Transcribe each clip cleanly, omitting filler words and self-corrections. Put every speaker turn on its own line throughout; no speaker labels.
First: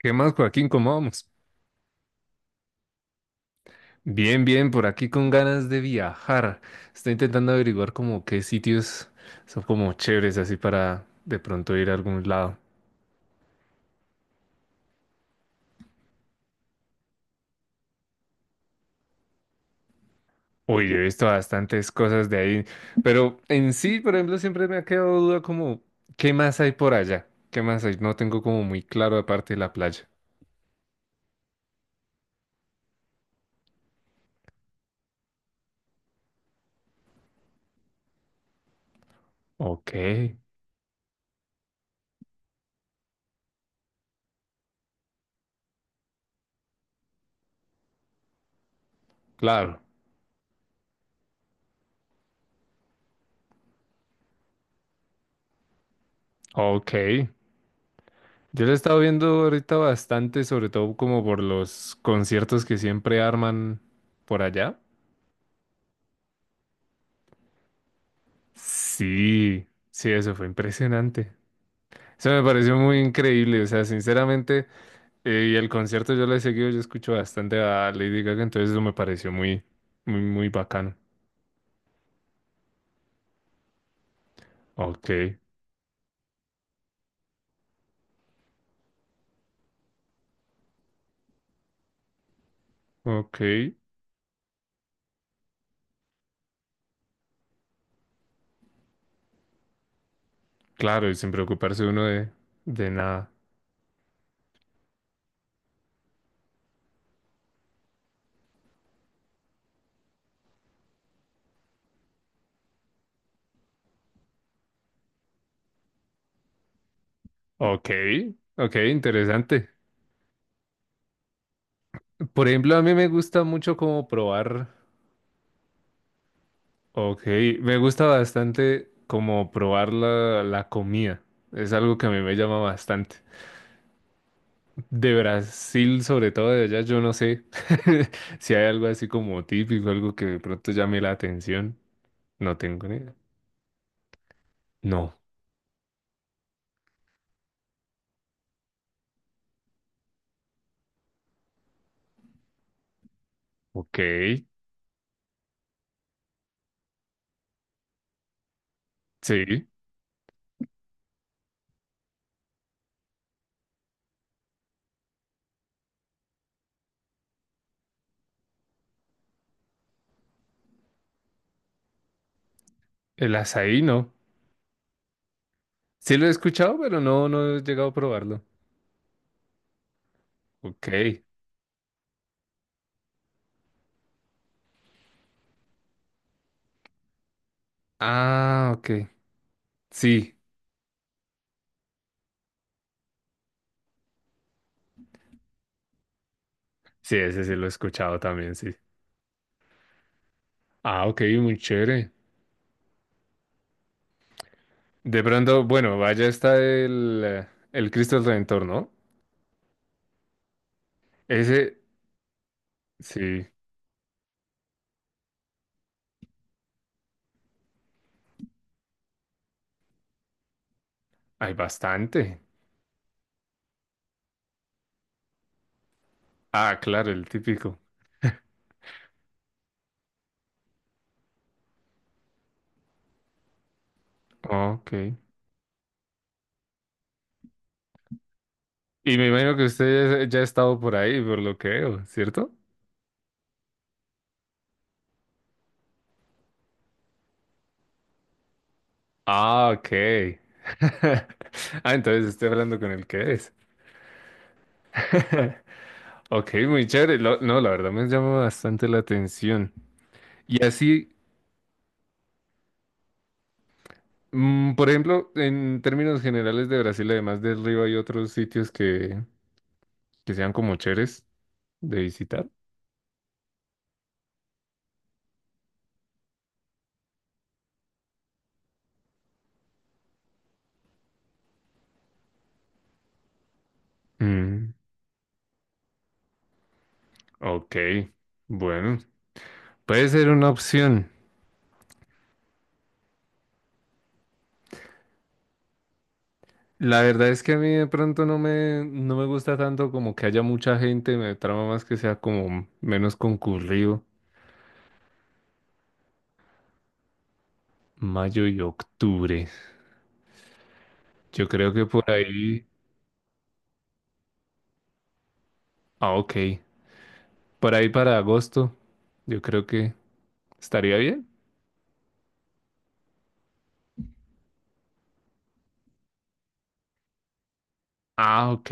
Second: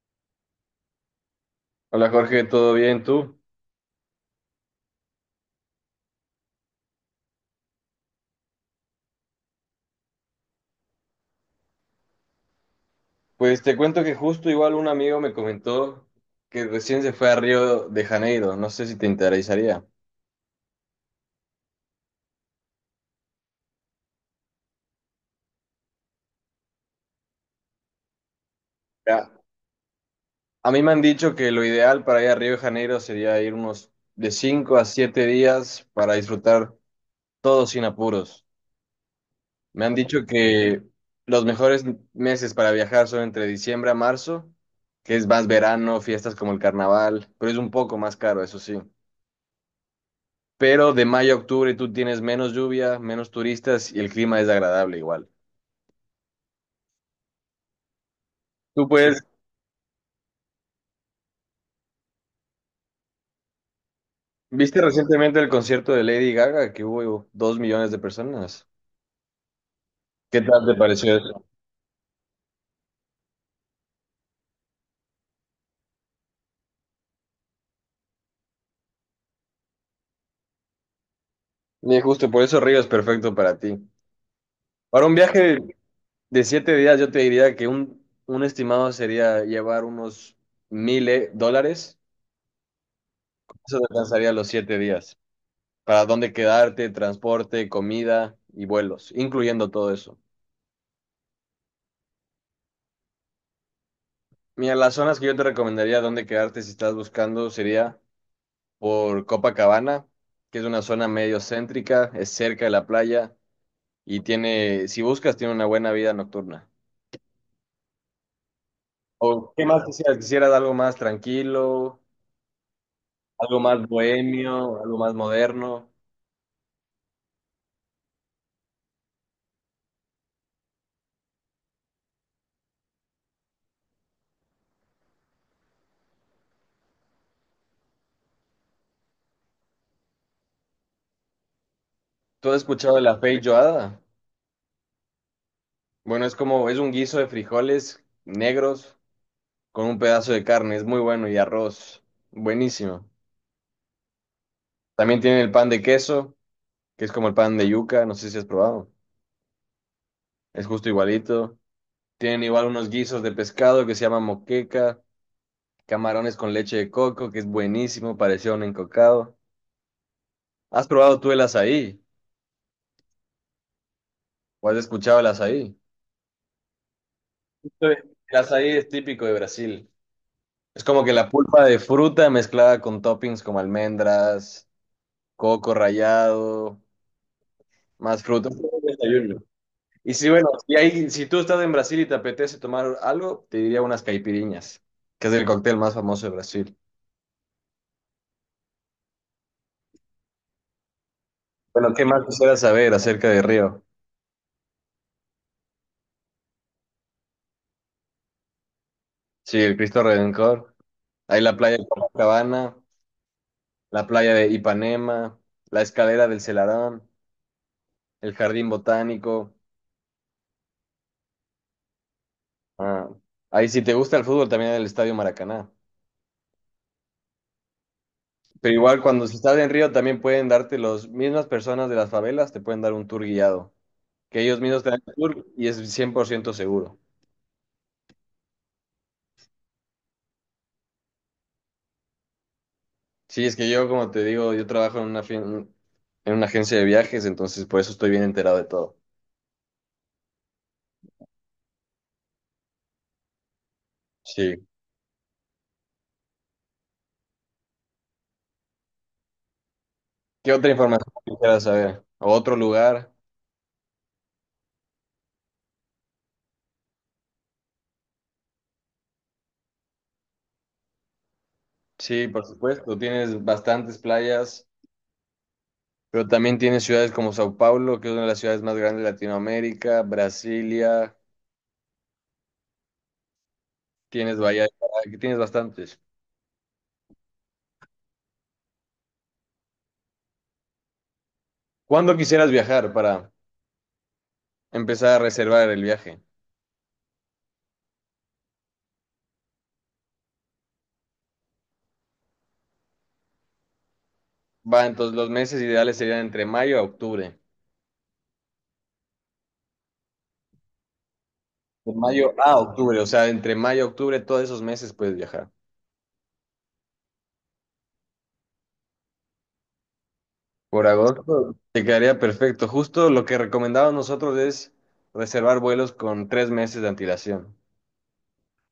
¿Qué más, Joaquín? ¿Cómo vamos?
Hola Jorge, ¿todo bien tú?
Bien, bien, por aquí con ganas de viajar. Estoy intentando averiguar como qué sitios son como chéveres así para de pronto ir a algún lado.
Pues te cuento que justo igual un amigo me comentó que recién se fue a Río de Janeiro, no sé si te interesaría.
Uy, yo he visto bastantes cosas de ahí, pero en sí, por ejemplo, siempre me ha quedado duda como ¿qué más hay por allá? ¿Qué más hay? No tengo como muy claro
Ya,
aparte de la playa.
a mí me han dicho que lo ideal para ir a Río de Janeiro sería ir unos de 5 a 7 días para disfrutar todo sin apuros. Me
Ok,
han dicho que los mejores meses para viajar son entre diciembre a marzo, que es más verano, fiestas como el carnaval, pero es un poco más caro, eso sí.
claro.
Pero de mayo a octubre tú tienes menos lluvia, menos turistas y el clima es agradable igual.
Ok. Yo lo he
Tú
estado
puedes,
viendo ahorita bastante, sobre todo como por los conciertos que siempre arman por allá.
¿viste recientemente el concierto de Lady Gaga que hubo 2 millones de personas?
Sí, sí, eso
¿Qué
fue
tal te pareció
impresionante.
eso?
Eso me pareció muy increíble, o sea, sinceramente, y el concierto yo lo he seguido, yo escucho bastante a Lady Gaga, entonces eso me pareció muy, muy, muy bacano.
Y justo por eso Río es perfecto para ti. Para
Ok,
un viaje de 7 días yo te diría que un estimado sería llevar unos 1.000 dólares.
ok,
Eso te alcanzaría los 7 días. Para dónde quedarte, transporte, comida y vuelos, incluyendo todo eso.
claro, y sin preocuparse uno de nada.
Mira, las zonas que yo te recomendaría dónde quedarte si estás buscando sería por Copacabana, que es una zona medio céntrica, es cerca de la playa y tiene, si buscas, tiene una buena vida nocturna.
Ok, ok,
¿O qué
interesante.
más quisieras? ¿Quisieras algo más tranquilo,
Por ejemplo, a mí me gusta
algo
mucho
más
como probar,
bohemio, algo más moderno?
ok, me gusta bastante como probar la comida, es algo que a mí me llama bastante. De Brasil, sobre todo de allá, yo no sé si hay algo así como típico, algo que de pronto llame la atención.
¿Tú
No
has
tengo
escuchado
ni
de
idea.
la feijoada?
No.
Bueno, es como, es un guiso de frijoles negros con un pedazo de carne, es muy bueno y arroz, buenísimo.
Ok.
También tienen el pan de queso, que es como el pan de yuca, no sé si has probado.
Sí.
Es justo igualito. Tienen igual unos guisos de pescado que se llama moqueca, camarones con leche de coco, que es buenísimo, parecía un encocado. ¿Has probado tú el azaí?
El azaí no.
¿O has escuchado el azaí?
Sí lo he escuchado, pero no, no he
Sí.
llegado a
El
probarlo.
azaí es típico de Brasil. Es
Ok.
como que la pulpa de fruta mezclada con toppings como almendras, coco rallado, más frutas. Es
Ah,
un
ok.
desayuno. Y si,
Sí.
bueno, si, si tú estás en Brasil y te apetece tomar algo, te diría unas caipiriñas, que es el cóctel más famoso de Brasil.
Sí, ese sí lo he escuchado también, sí. Ah, ok, muy
Bueno, ¿qué
chévere.
más quisiera saber acerca de Río?
De pronto, bueno, vaya está el Cristo del Redentor, ¿no?
Sí, el Cristo Redentor. Hay la playa
Ese,
de Copacabana,
sí,
la playa de Ipanema, la escalera del Celarón, el jardín botánico.
hay bastante.
Ah, ahí si te gusta el fútbol también el Estadio Maracaná.
Ah, claro, el típico.
Pero igual cuando se estás en Río también pueden darte las mismas personas de las favelas, te pueden dar un tour guiado, que ellos
Ah,
mismos te dan
ok.
el tour y es 100% seguro.
Y me imagino que usted ya ha estado por ahí, por lo que veo, ¿cierto?
Sí, es que yo, como te digo, yo trabajo en una, en una agencia de viajes, entonces por eso estoy bien enterado de todo.
Ah, ok. Ah, entonces estoy hablando con el que es.
Sí.
Ok, muy chévere. No, la verdad me llama bastante la atención.
¿Qué
Y
otra
así,
información quisieras saber? ¿O otro lugar?
por ejemplo, en términos generales de Brasil, además del río, hay otros sitios que sean como chéveres de
Sí, por
visitar.
supuesto, tienes bastantes playas, pero también tienes ciudades como Sao Paulo, que es una de las ciudades más grandes de Latinoamérica, Brasilia, tienes Bahía de
Mm,
Caracas, tienes bastantes.
ok, bueno, puede ser una opción.
¿Cuándo quisieras viajar para empezar a reservar el viaje?
La verdad es que a mí de pronto no me gusta tanto como que haya mucha gente, me trama más que sea como menos concurrido.
Va, entonces los meses ideales serían entre mayo a octubre.
Mayo y octubre. Yo creo que
De
por
mayo a
ahí,
octubre, o sea, entre mayo a octubre, todos esos meses puedes viajar.
ah, ok, por ahí para agosto, yo creo que
Por
estaría bien.
agosto te quedaría perfecto. Justo lo que recomendamos nosotros es reservar vuelos con 3 meses de antelación
Ah, ok.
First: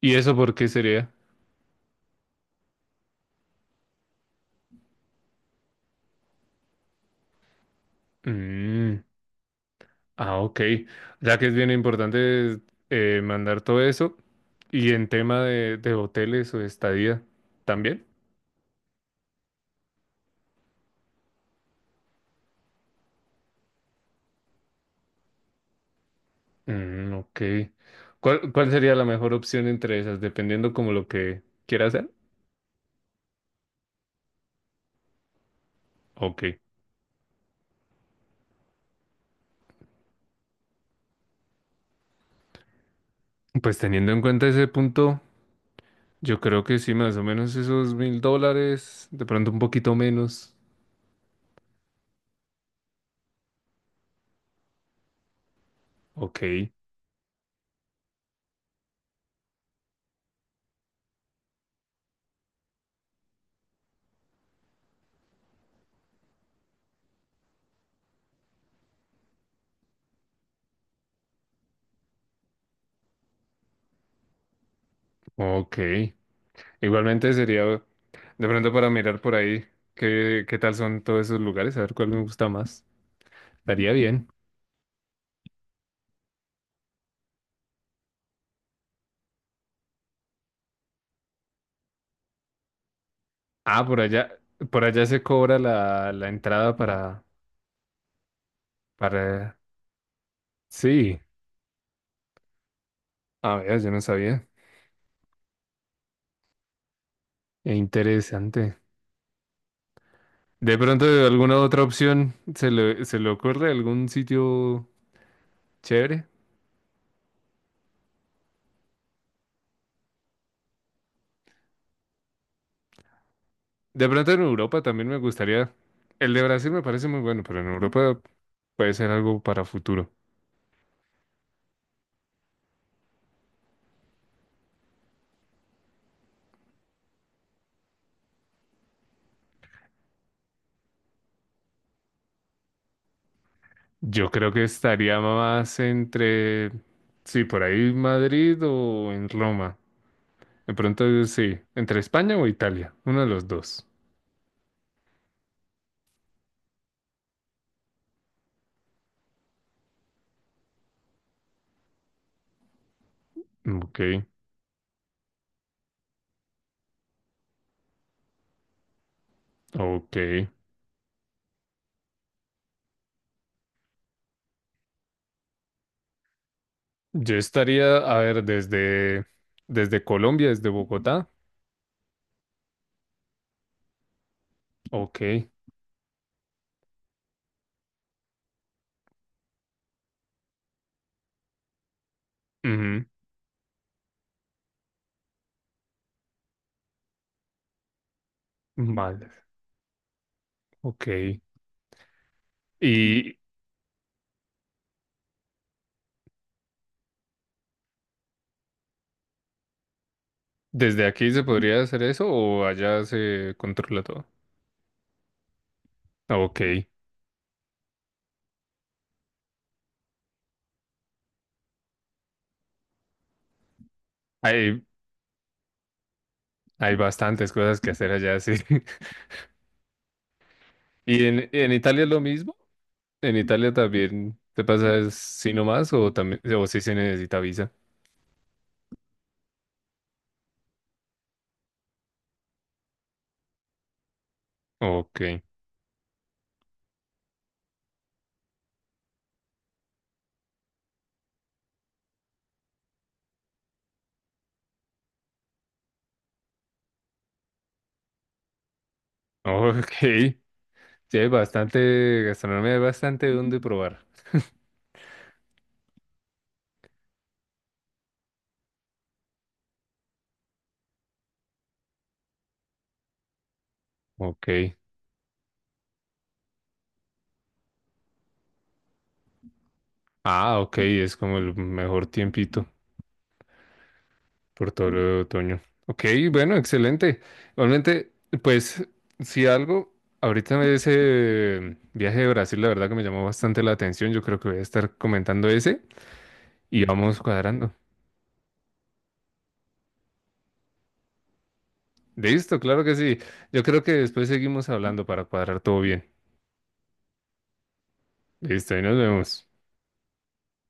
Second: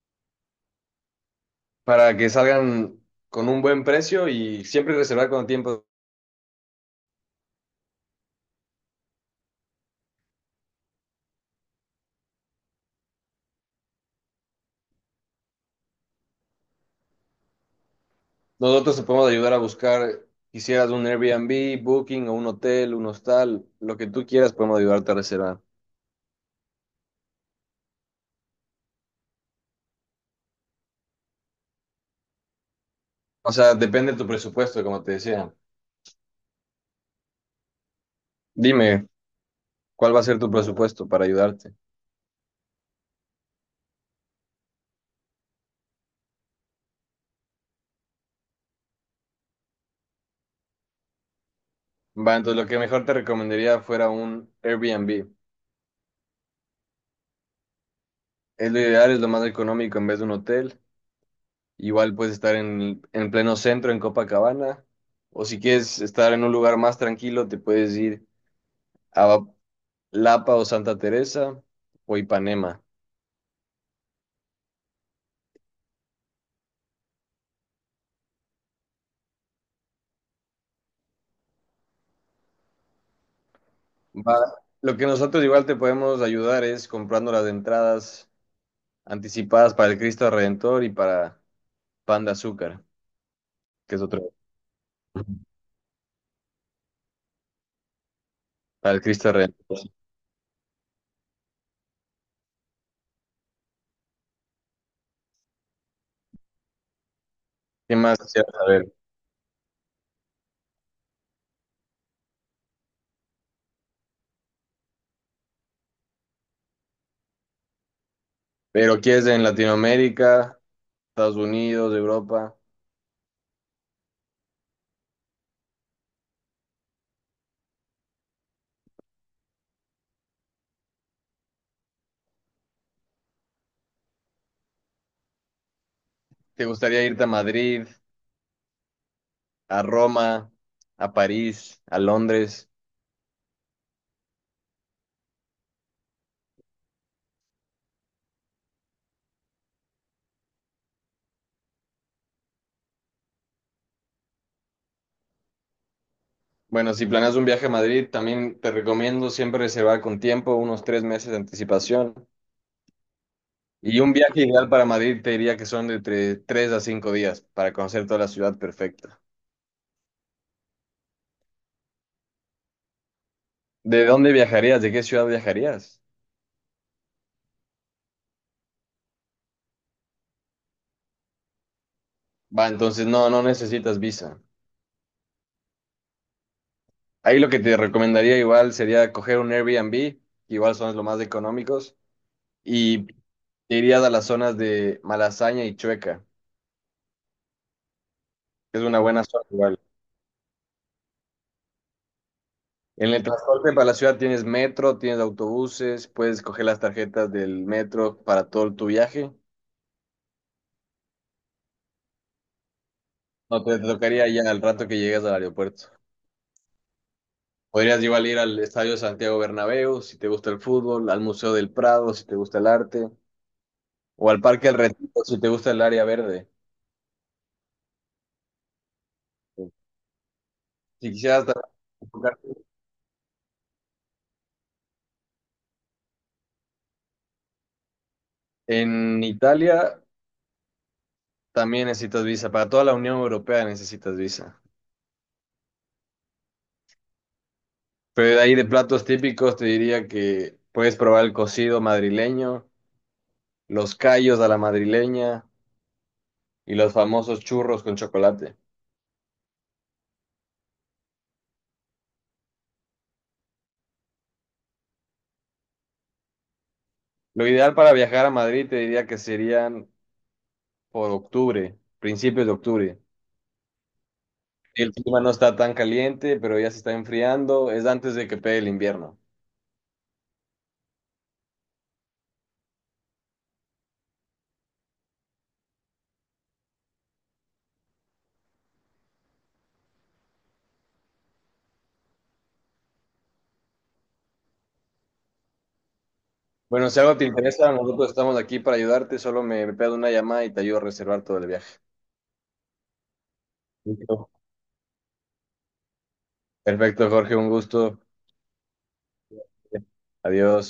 ¿Y eso por qué sería?
para que salgan con un buen precio y siempre reservar con tiempo.
Mm, ah, ok. Ya que es bien importante mandar todo eso y en tema de hoteles o estadía también.
Nosotros te podemos ayudar a buscar, quisieras un Airbnb, Booking o un hotel, un hostal, lo que tú quieras, podemos ayudarte a reservar.
Mm, ok. ¿Cuál sería la mejor opción entre esas, dependiendo como lo que quiera hacer?
O sea, depende de tu presupuesto, como te decía.
Ok.
Dime, ¿cuál va a ser tu presupuesto para ayudarte?
Pues teniendo en cuenta ese punto, yo creo que sí, más o menos esos $1.000, de pronto un poquito menos.
Va, entonces lo que mejor te recomendaría fuera un Airbnb.
Ok,
Es lo ideal, es lo más económico en vez de un hotel. Igual puedes estar en pleno centro, en Copacabana, o si quieres estar en un lugar más tranquilo, te puedes ir a Lapa o Santa Teresa o Ipanema.
ok. Igualmente sería de pronto para mirar por ahí qué tal son todos esos lugares, a ver cuál me gusta más. Estaría bien.
Va- Lo que nosotros igual te podemos ayudar es comprando las entradas anticipadas para el Cristo Redentor y para Pan de Azúcar,
Ah,
que es otro,
por allá se cobra la entrada para,
para el Cristo
para.
Redentor.
Sí. A ver, yo no sabía.
¿Qué más quisieras
Interesante.
saber?
De pronto, alguna otra opción se le ocurre algún sitio chévere.
Pero quieres en Latinoamérica, Estados Unidos, Europa,
De pronto en Europa también me gustaría. El de Brasil me parece muy bueno, pero en Europa puede ser algo para futuro.
¿te gustaría irte a Madrid? ¿A Roma, a París, a Londres?
Yo creo que estaría más entre, sí, por ahí Madrid o en Roma. De pronto, sí, entre España o Italia, uno de los dos.
Bueno, si planeas un viaje a Madrid, también te recomiendo siempre reservar con tiempo, unos 3 meses de anticipación.
Ok,
Y un viaje ideal para Madrid te diría que son de entre 3 a 5 días para conocer toda la ciudad perfecta.
ok.
¿De dónde viajarías? ¿De qué ciudad viajarías?
Yo estaría, a ver, desde Colombia, desde Bogotá.
Va, entonces no, no necesitas visa.
Ok.
Ahí lo que te recomendaría igual sería coger un Airbnb, que igual son los más económicos, y
Ujú,
te irías a las zonas de Malasaña y Chueca, que es una buena
vale.
zona igual.
Ok.
En el
¿Y
transporte para la ciudad tienes metro, tienes autobuses, puedes coger las tarjetas del metro para todo tu viaje.
desde aquí se podría hacer eso o allá se
No te, te
controla todo?
tocaría ya al rato que llegas al aeropuerto.
Ah, ok.
Podrías igual ir al Estadio Santiago Bernabéu si te gusta el fútbol, al Museo del Prado si te gusta el arte, o al Parque del
Hay,
Retiro si te gusta el área verde.
hay bastantes cosas que hacer allá, sí.
Si
¿Y
quisieras
en,
también
en Italia es lo mismo?
enfocarte
¿En Italia también te pasa así nomás o también o sí se necesita visa?
en Italia, también necesitas visa. Para toda la Unión Europea necesitas visa.
Ok.
Pero de ahí de platos típicos te diría que puedes probar el cocido madrileño, los callos a la madrileña y los famosos churros con chocolate.
Ok. Sí, hay bastante gastronomía, hay bastante donde probar.
Lo ideal para viajar a Madrid te diría que serían por octubre, principios de octubre.
Ok.
El clima no está tan caliente, pero ya se está enfriando, es antes de que pegue el invierno.
Ah, ok, es como el mejor tiempito. Por todo el otoño. Ok, bueno, excelente. Igualmente, pues, si algo, ahorita ese viaje de Brasil, la verdad que me llamó bastante la atención. Yo creo que voy a estar comentando ese y
Bueno, si algo
vamos
te interesa,
cuadrando.
nosotros estamos aquí para ayudarte, solo me pedo una llamada y te ayudo a reservar todo el viaje.
Listo, claro que sí. Yo creo que después
Listo.
seguimos hablando para cuadrar todo bien.
Perfecto, Jorge, un gusto.
Listo, y nos vemos.
Adiós.